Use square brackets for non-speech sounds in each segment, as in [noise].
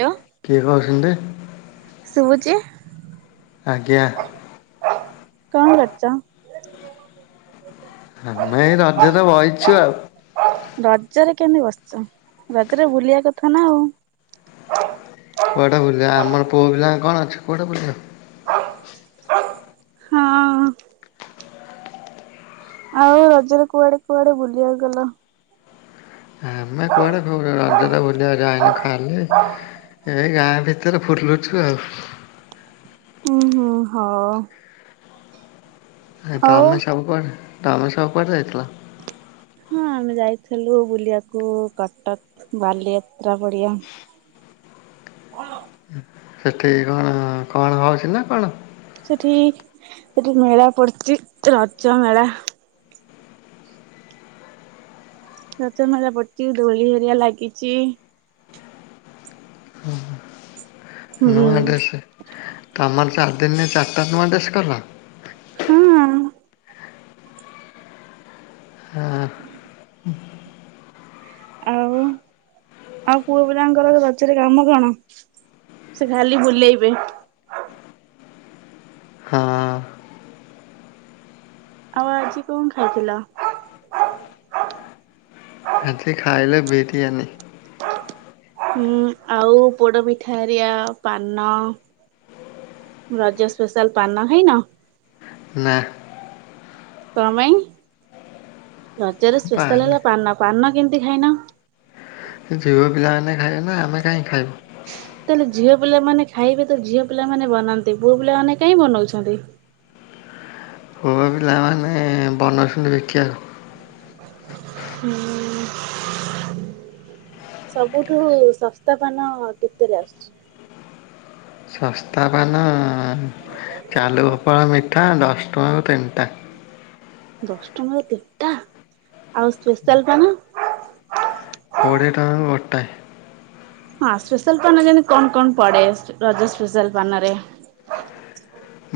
Hello. କିଏ କହୁଛନ୍ତି? ଶୁଭୁଛି? ଆଜ୍ଞା। କଣ କରୁଚ? ଆମେ ଏଇ ରଜରେ ବଇଚୁ ଆଉ ରଜରେ କେମିତି ବସିଛ ରଜରେ ବୁଲିବା କଥା ନା ଆଉ କୁଆଡ଼େ ବୁଲିବା ଆମର ପୁଅ ପିଲାଙ୍କ କଣ ଅଛି କୁଆଡ଼େ ବୁଲିବ? ହଁ। ଆଉ ରଜରେ କୁଆଡେ କୁଆଡେ ବୁଲିବାକୁ ଗଲ? ଆମେ କୁଆଡେ ରଜରେ ବୁଲିବାକୁ ଯାାଇନୁ ଖାଲି। ଏଇ ଗାଁ ଭିତରେ ଖୁଡି ହମ ଘରେ ବୁଲୁଛୁ ଆଉ। ହୁଁ ହୁଁ ହଉ। ଆ ଆଉ ତମେ ସବୁ କୁଆଡ଼େ ତାମେ ସବୁ କୁଆଡ଼େ ଯାଇଥିଲ? ହଁ ଆମେ ଯାଇଥିଲୁ ବୁଲିବାକୁ କଟକ ବାଲିଯାତ୍ରା ପଡିଆ। ସେଠି କଣ କଣ ହଉଛି ନା କଣ? ସେଠି ସେଠି ମେଳା ପଡିଛି ରଜ ମେଳା? ରଜ ମେଳା ପଡିଛି ଦୋଳି ହେରୀକା ଲାଗିଛି। ହୁଁ। ନୂଆ ଡ୍ରେସ। ତମର ଚାରିଦିନ ଚାରିଟା ନୂଆ ଡ୍ରେସ କଲ। ହୁଁ। ହୁଁ। ଆଉ। ଆଉ ପୁଅପିଲାଙ୍କର ରଜରେ କାମ କଣ, ସିଏ ଖାଲି ବୁଲେଇବେ। ହଁ। ଆଉ ଆଜି କଣ ଖାଇଥିଲ? ଆଜି ଖାଇଲେ ବିରିଆନି। ହୁଁ ଆଉ ପୋଡ ପିଠା ହେରୀକା, ପାନ ରଜ ସ୍ପେଶାଲ ପାନ ଖାଇନ? ନା। କଣ ପାଇଁ, ରଜରେ ସ୍ପେଶାଲ ପାନ ହେଲା ପାନ, ପାନ କେମିତି ଖାଇନ? ସେ ଝିଅ ପିଲାମାନେ ଖାଇବେ ନା ଆମେ କାହିଁ ଖାଇବୁ। ତାହେଲେ ଝିଅ ପିଲାମାନେ ଖାଇବେ ତ ଝିଅ ପିଲାମାନେ ବନାନ୍ତେ, ପୁଅ ପିଲାମାନେ କାଇଁ ବନଉଛନ୍ତି? ପୁଅ ପିଲାମାନେ ବନୋଉଛନ୍ତି ବିକିବାକୁ। ହୁଁ। ସବୁଠୁ ଶସ୍ତା ପାନ କେତେରେ ଆସୁଛି? ଶସ୍ତା ପାନ ଚାଲୁ ଗୋପାଳ ମିଠା ଦଶ ଟଙ୍କାକୁ ତିନିଟା। ଦଶ ଟଙ୍କାର ତିଣ୍ଟା, ଆଉ ସ୍ପେଶାଲ ପାନ? କୋଡିଏ ଟଙ୍କାକୁ ଗୋଟାଏ। ହଁ ସ୍ପେଶାଲ ପାନ ଯେମତି କଣ କଣ ପଡେ, ରଜ ସ୍ପେଶାଲ ପାନରେ?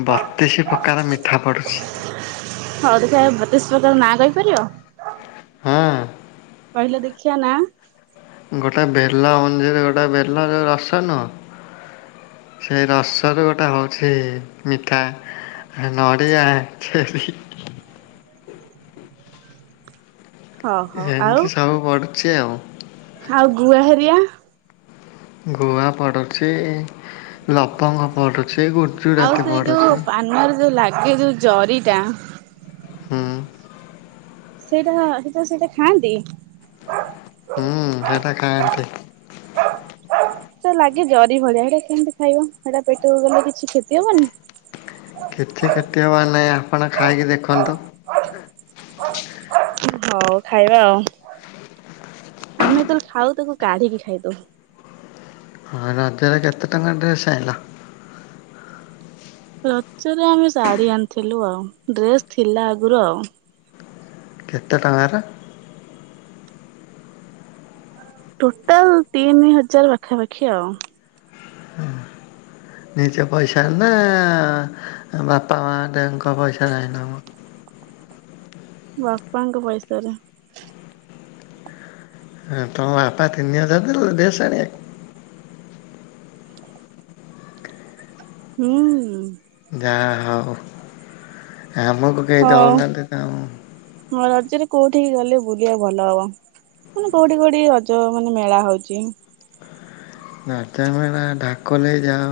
ବତିଶ ପ୍ରକାର ମିଠା ପଡ଼ୁଛି। ହଉ ଦେଖ, ବତିଶ ପ୍ରକାର ନାଁ କହିପାରିବ? ହୁଁ। କହିଲେ ଦେଖିବା ନା। ଗୋଟେ ବେଲା ମଞ୍ଜିିର ଗୋଟେ ବେଲର ରସ ନୁହଁ? ସେଇ ରସରୁ ଗୋଟେ ହଉଛି ମିଠା। ନଡ଼ିଆା ସେ ହଉ ହଉ ଆଉ ଏମିତି ସବୁ ପଡୁଛି ଆଉ। ଆଉ ଗୁଆ ହେରିକା? ଗୁଆ ପଡ଼ୁଛି, ଲବଙ୍ଗ ପଡ଼ୁଛି, ଗୁଟ ଆଉ ସେଇ ଯୋଉ ପାନରେ ଯୋଉ ଲାଗେ ଯୋଉ ଜରିଟା ହୁଁ। ସେଇଟା ସେଇଟା ସେଇଟା ଖାଆନ୍ତି? ହୁଁ ସେଟା ଖାଆନ୍ତି। ସେ ଲାଗେ ଜରି ଭଳିଆ, ସେଟା କେମିତି ଖାଇବ, ସେଟା ପେଟକୁ ଗଲେ କିଛି କ୍ଷତି ହବନି? କିଛି କ୍ଷତି ହେବାର ନାହିଁ, ଆପଣ ଖାଇକି ଦେଖନ୍ତୁ। ହଉ ଖାଇବା ଆଉ, ଆମେ ଯେତେବେଳେ ଖାଉ ତାକୁ କାଢିକି ଖାଇଦଉ। ଆଉ ରଜରେ କେତେ ଟଙ୍କା ଡ୍ରେସ ଆଇଁଲ? ରଜରେ ଆମେ ଶାଢୀ ଆଣିଥିଲୁ ଆଉ, ଡ୍ରେସ୍ ଥିଲା ଆଗରୁ ଆଉ। କେତେ ଟଙ୍କାର? ଟୋଟାଲ ତିନି ହଜାର ପାଖାପାଖି ଆଉ। ନିଜ ପଇସାରେ ନା ବାପା ମା ଙ୍କ ପଇସାରେ ଆଈଁଲ ମ? ବାପାଙ୍କ ପଇସାରେ। ହଁ ତମ ବାପା ତିନି ହଜାର ଦେଲେ ଡ୍ରେସ ଆଣିବାକୁ? ହୁଁ। ଯାହା ହଉ ଆମକୁ କେହି ହଉ। ଦେଉନାହାନ୍ତି କାମ। ହଁ ରଜରେ କୋଉଠିକି ଗଲେ ବୁଲିବା କୁ ଭଲ ହବ। ମାନେ କୋଉଠି କୋଉଠି ରଜ ମାନେ ମେଳା ହଉଛି। ରାଜା ମାନେ ଢାକ ନେଇକି ଯାଅ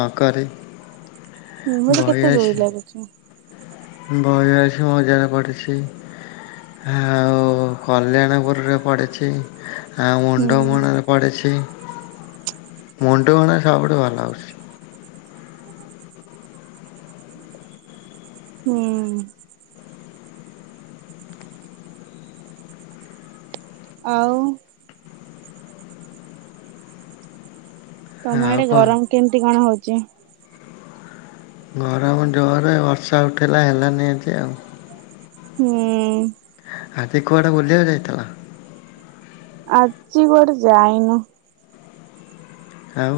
ନକରି। [inaudible] କେତେ ଦୋଳି ଲାଗୁଛି। ବାଇଆ ଆସି ମଜାରେ ପଡ଼ିଛି। ଆଉ କଲ୍ୟାଣପୁରରେ ପଡିଛି। ହଁ ହୁଁ। ମୁଣ୍ଡ ମଣାରେ ପଛି ମୁଣ୍ଡ ମଣା ସବୁଠୁ ଭଲ ହଉଛି। ହୁଁ। ଆଉ। ତମ ଆଉ ଆଡେ କଣ ଗରମ କେମତି କଣ ହଉଛି। ଗରମ ଜୋରରେ ବର୍ଷା ଉଠେଇଲା ହେଲାନି ଆଜି ଆଉ। ହୁଁ। ଆଜି କୁଆଡେ ବୁଲିବାକୁ ଯାଇଥିଲ। ଆଜି କୋଆଡେ ଯାଇନୁ। ଆଉ।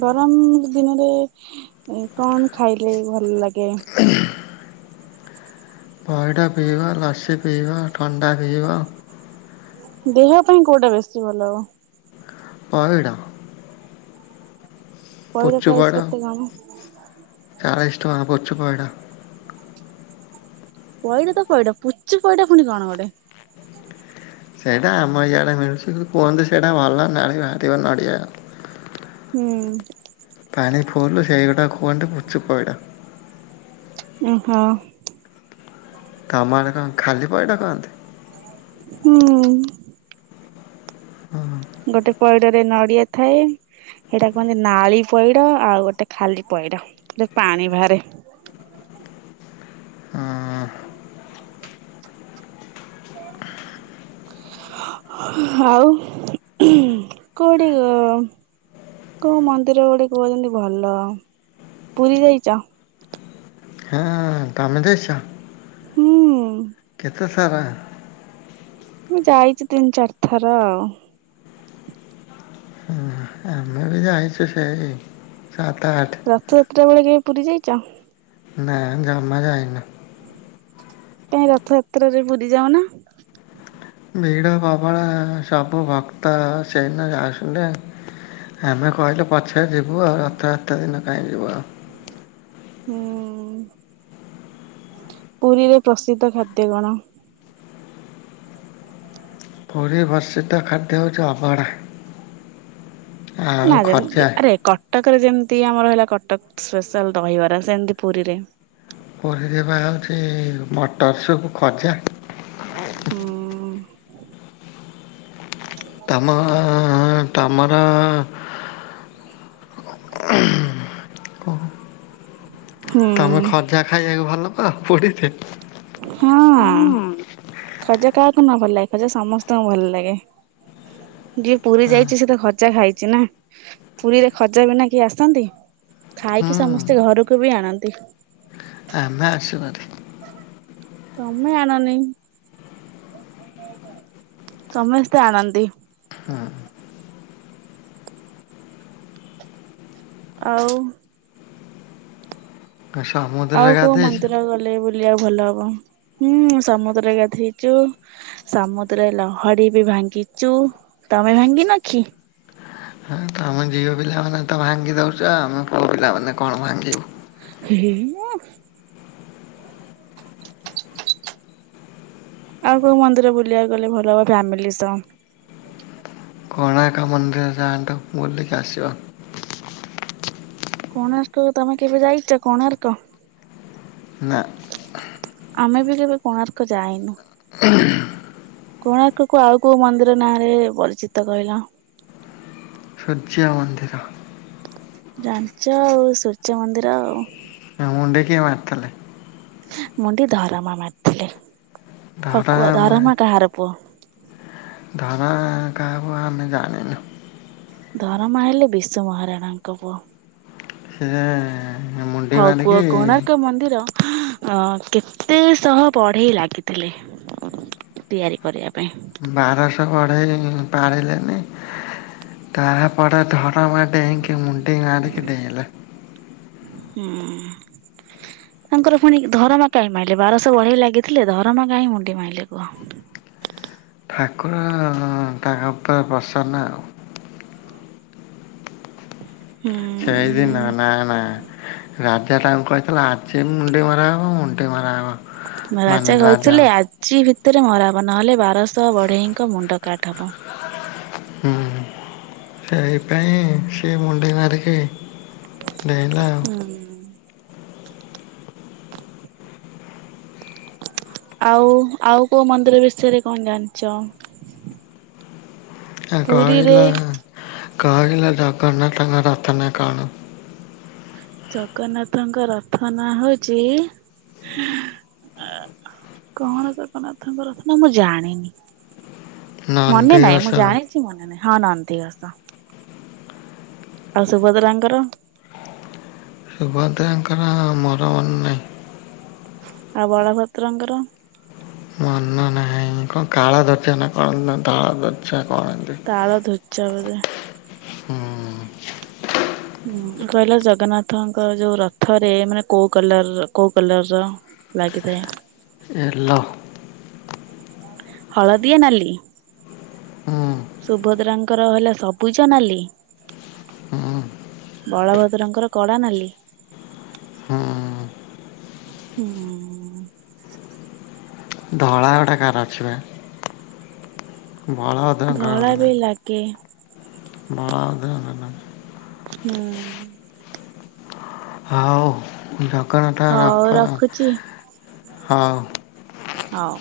ଗରମ ଦିନରେ କଣ ଖାଇଲେ ଭଲ ଲାଗେ। [unintelligible] ପଇଡ଼ ପିଇବା ଲସି ପିଇବା ଥଣ୍ଡା ପିଇବା। ଦେହ ପାଇଁ କୋଉଟା ବେଶୀ ଭଲ ହବ। ପଇଡ଼। ପଇଡ଼ ପ୍ରାଇସ୍ କେତେ କଣ। ଚାଲି ଟଙ୍କା ପୁଚି ପଇଡ। ପଇଡ଼ ତ ପଇଡ଼ ପୁଚି ପଇଡ଼ ପୁଣି କଣ ଗୋଟେ। ସେଇଟା ଆମ ଇଆଡ଼େ ମିଳୁଚି କୁହନ୍ତି ସେଇଟା ଭର ନାଳି ବାହାରିବା ନଡିଆଉ। ହୁଁ। ପାଣି ଫୋଡ଼ିଲୁ ସେଇଗୁଡ଼ାକୁ କୁଅନ୍ତି ପୁଚୁ ପଇଡ଼। ଓହୋ। ତମର ଅଡେ କଣ ଖାଲି ପଇଡ଼ କହନ୍ତି। ହୁଁ। ହୁଁ। ଗୋଟେ ପଇଡ଼ରେ ନଡିଆ ଥାଏ। ସେଇଟା କୁହନ୍ତି ନାଳି ପଇଡ଼ ଆଉ ଗୋଟେ ଖାଲି ପଇଡ଼ ପାଣି ବାହାରେ। ଉଁ। ଆଉ କୋଉଠି କୋଉ ମନ୍ଦିର ଗୋଟେ କହୁଛନ୍ତି ଭଲ ପୁରୀ ଯାଇଛ? ହଁ ତମେ ଯାଇଛ। ହୁଁ। କେତେ ଥର। ମୁଁ ଯାଇଛି ତିନି ଚାରି ଥର ଆଉ। ହଁ ଆମେ ବି ଯାଇଛୁ ସେଇ ସାତ ଆଠ ରଥଯାତ୍ର ବେଳେ କେବେ ପୁରୀ ଯାଇଛ? ନାଇଁ ଜମା ଯାଇନୁ। ତମେ ରଥଯାତ୍ରାରେ ପୁରୀ ଯାଉନା। ଭିଡ଼ ପ୍ରବଳ ସବୁ ଭକ୍ତ ସେମାନେ ଆସୁଛନ୍ତି ଆଉ। ଆମେ କହିଲୁ ପଛରେ ଯିବୁ ଆଉ। ରଥ ଯାତ୍ରା ଦିନ କାହିଁ ଯିବୁ ଆଉ। ହୁଁ ପୁରୀରେ ପ୍ରସିଦ୍ଧ ଖାଦ୍ୟ କଣ? ପୁରୀ ପ୍ରସିଦ୍ଧ ଖାଦ୍ୟ ହଉଛି ଅଭଡା। ନା ରେ ଆରେ କଟ କଟକରେ ଯେମିତି ଆମର ହେଲା କଟକ ସ୍ପେଶାଲ୍ ଦହିବରା। ସେମିତି ପୁରୀରେ ପୁରୀ ରେ ପା ହେଉଛି ମଟର ସୁପ୍, ଖଜା। ହୁଁ ତମ ତମର [unintelligible] ହୁଁ ତମେ ଖଜା ଖାଇବାକୁ ଭଲ ପାଅ ପାଡ଼ି ରେ? ହଁ ଖଜା କାହାକୁ ନ ଭଲ ଲାଗେ। ଖଜା ସମସ୍ତଙ୍କୁ ଭଲ ଲାଗେ। ଯିଏ ପୁରୀ ଯାଇଛି ସେ ତ ଖଜା ଖାଇଛି ନା। ପୁରୀରେ ଖଜା ବିନା କିଏ ଆସନ୍ତି? ଖାଇକି ସମସ୍ତେ ଘରକୁ ବି ଆଣନ୍ତି। ଆମେ ଆସି ପାର ତମେ ଆଣନି, ସମସ୍ତେ ଆଣନ୍ତି। ହଁ ଆଉ ସମ ଆଉ କୋଉ ମନ୍ଦିର ଗଲେ ବୁଲିବାକୁ ଭଲ ହବ। ହୁଁ, ସମୁଦ୍ର ରେ ଗଧେଇଚୁ ସମୁଦ୍ର ଲହଡି ବି ଭାଙ୍ଗିଚୁ। ତମେ ଭାଙ୍ଗିନ କି? ହଁ ତମେ ଝିଅ ପିଲାମାନେ ତ ଭାଙ୍ଗି ଦେଉଛ। ଆମେ ପୁଅ ପିଲାମାନେ କଣ ଭାଙ୍ଗିବୁ। ହେ, ହେ, ମ ଆଉ କୋଉ ମନ୍ଦିର ବୁଲିବାକୁ ଗଲେ ଭଲ ହବ? ଫ୍ୟାମିଲି ସହ। କୋଣାର୍କ ମନ୍ଦିର ଯାଆନ୍ତୁ। ବୁଲିକି ଆସିବ। କୋଣାର୍କ ତମେ କେବେ ଯାଇଛ। କୋଣାର୍କ? ନା ଆମେ ବି କେବେ କୋଣାର୍କ ଯାାଇନୁ। [inaudible] କୋଣାର୍କ କୁ ଆଉ କୋଉ ମନ୍ଦିର ନାଁ ରେ ପରିଚିତ କହିଲ। ସୂର୍ଯ୍ୟ ମନ୍ଦିର। ଜାଣିଛ ଆଉ ସୂର୍ଯ୍ୟ ମନ୍ଦିର ଆଉ। ଆ ମୁଣ୍ଡି କିଏ ମାରିଥିଲେ? ମୁଣ୍ଡି ଧରମା ମାରିଥିଲେ। ହଉ ଧରା କୁହ ମା ଧରମା କାହାର ପୁଅ? ଧରା କାହା ପୁଅ ଆମେ ଜାଣିନୁ। ଧରମା ହେଲେ ବିଶୁ ମହାରାଣାଙ୍କ ପୁଅ। ସେ ହଉ କୁହ କୋଣାର୍କ ମନ୍ଦିର ଅ କେତେ ଶହ ବଢେଇ ଲାଗିଥିଲେ? ତିଆରି କରିବା ପାଇଁ। ବାରଶହ ବଢେଇ ପାରିଲେନି ତାପଡେ ଧରମା ଡେଇଁକି ମୁଣ୍ଡି ମାରିକି ଡେଇଁଲା। ହୁଁ। ତାଙ୍କର ପୁଣି ଧରମା କାହିଁ ମାଇଲେ, ବାରଶହ ବଢେଇ ଲାଗିଥିଲେ ଧରମା କାହିଁ ମୁଣ୍ଡି ମାଇଲେ କୁହ? ଠାକୁର ତା ଉପରେ ପ୍ରସନ୍ନ ଆଉ। ହୁଁ। ସେଇଦିନ ନା ନା। ରାଜା ତାଙ୍କୁ କହିଥିଲା ଆଜି ମୁଣ୍ଡି ମରାହବ ମୁଣ୍ଡି ମରାହବ। ରାଜା କହିଥିଲେ ଆ ଜି ଭିତରେ ମରାହବ ନହେଲେ ବାରଶହ ବଢେଇଙ୍କ ମୁଣ୍ଡ କାଟ ହବ। ହୁଁ ସେଇ ପାଇଁ ସେ ମୁଣ୍ଡି ମାରିକି। ଡେଇଁଲା ଆଉ। ହୁଁ। ଆଉ ଆଉ କୋଉ ମନ୍ଦିର ବିଷୟରେ କଣ ଜାଣିଛ। ଆଉ କଇଲ ପୁରୀରେ କଇଲ ଜଗନ୍ନାଥଙ୍କ ରଥ ନା କଣ? ଜଗନ୍ନାଥଙ୍କ ରଥ ନା ହଉଛି ଆ। କଣ ଜଗନ୍ନାଥଙ୍କ ରଥ ନା ମୁଁ ଜାଣିନି ମନେ ନାଇଁ ନନ୍ଦିଘୋଷ ମୁଁ ଜାଣି ଚି ମନେ ନାହିଁ ହଁ ନନ୍ଦିଘୋଷ। ଆଉ ସୁଭଦ୍ରାଙ୍କର। ସୁଭଦ୍ରାଙ୍କ ର ମୋର ମନେ ନାହିଁ। ଆଉ ବଳଭଦ୍ରଙ୍କର। ମନ ନାହିଁ କଣ ତାଳ ଧଜ ନା କଁ ନା ତାଳ ଗଛ ନା କଣ ଏମିତି। ତାଳ ଧ୍ୱଜ ବୋଧେ। ହୁଁ। ହୁଁ କହିଲ ଜଗନ୍ନାଥ ଙ୍କ ଯୋଉ ରଥରେ ମାନେ କୋଉ କଲର କୋଉ କଲର ର? ଲାଗିଥାଏ। ଏଲୋ। ହଳଦିଆ ନାଲି। ହୁଁ। ସୁଭଦ୍ରାଙ୍କ ର ହେଲା ସବୁଜ ନାଲି। ହୁଁ। ବଳଭଦ୍ରଙ୍କ ର କଳା ନାଲି। ହୁଁ। ହୁଁ। ଧଳା ଗୋଟା କାର ଅଛି ବା। ବଳଭଦ୍ରଙ୍କର ଧଳା ବି ଲାଗେ। ବଳଭଦ୍ର ଙ୍କର ନା। ହୁଁ। ହଉ ଜଗନ୍ନାଥ ହଉ ରଖ ରଖୁଛି ହଉ। ହଉ।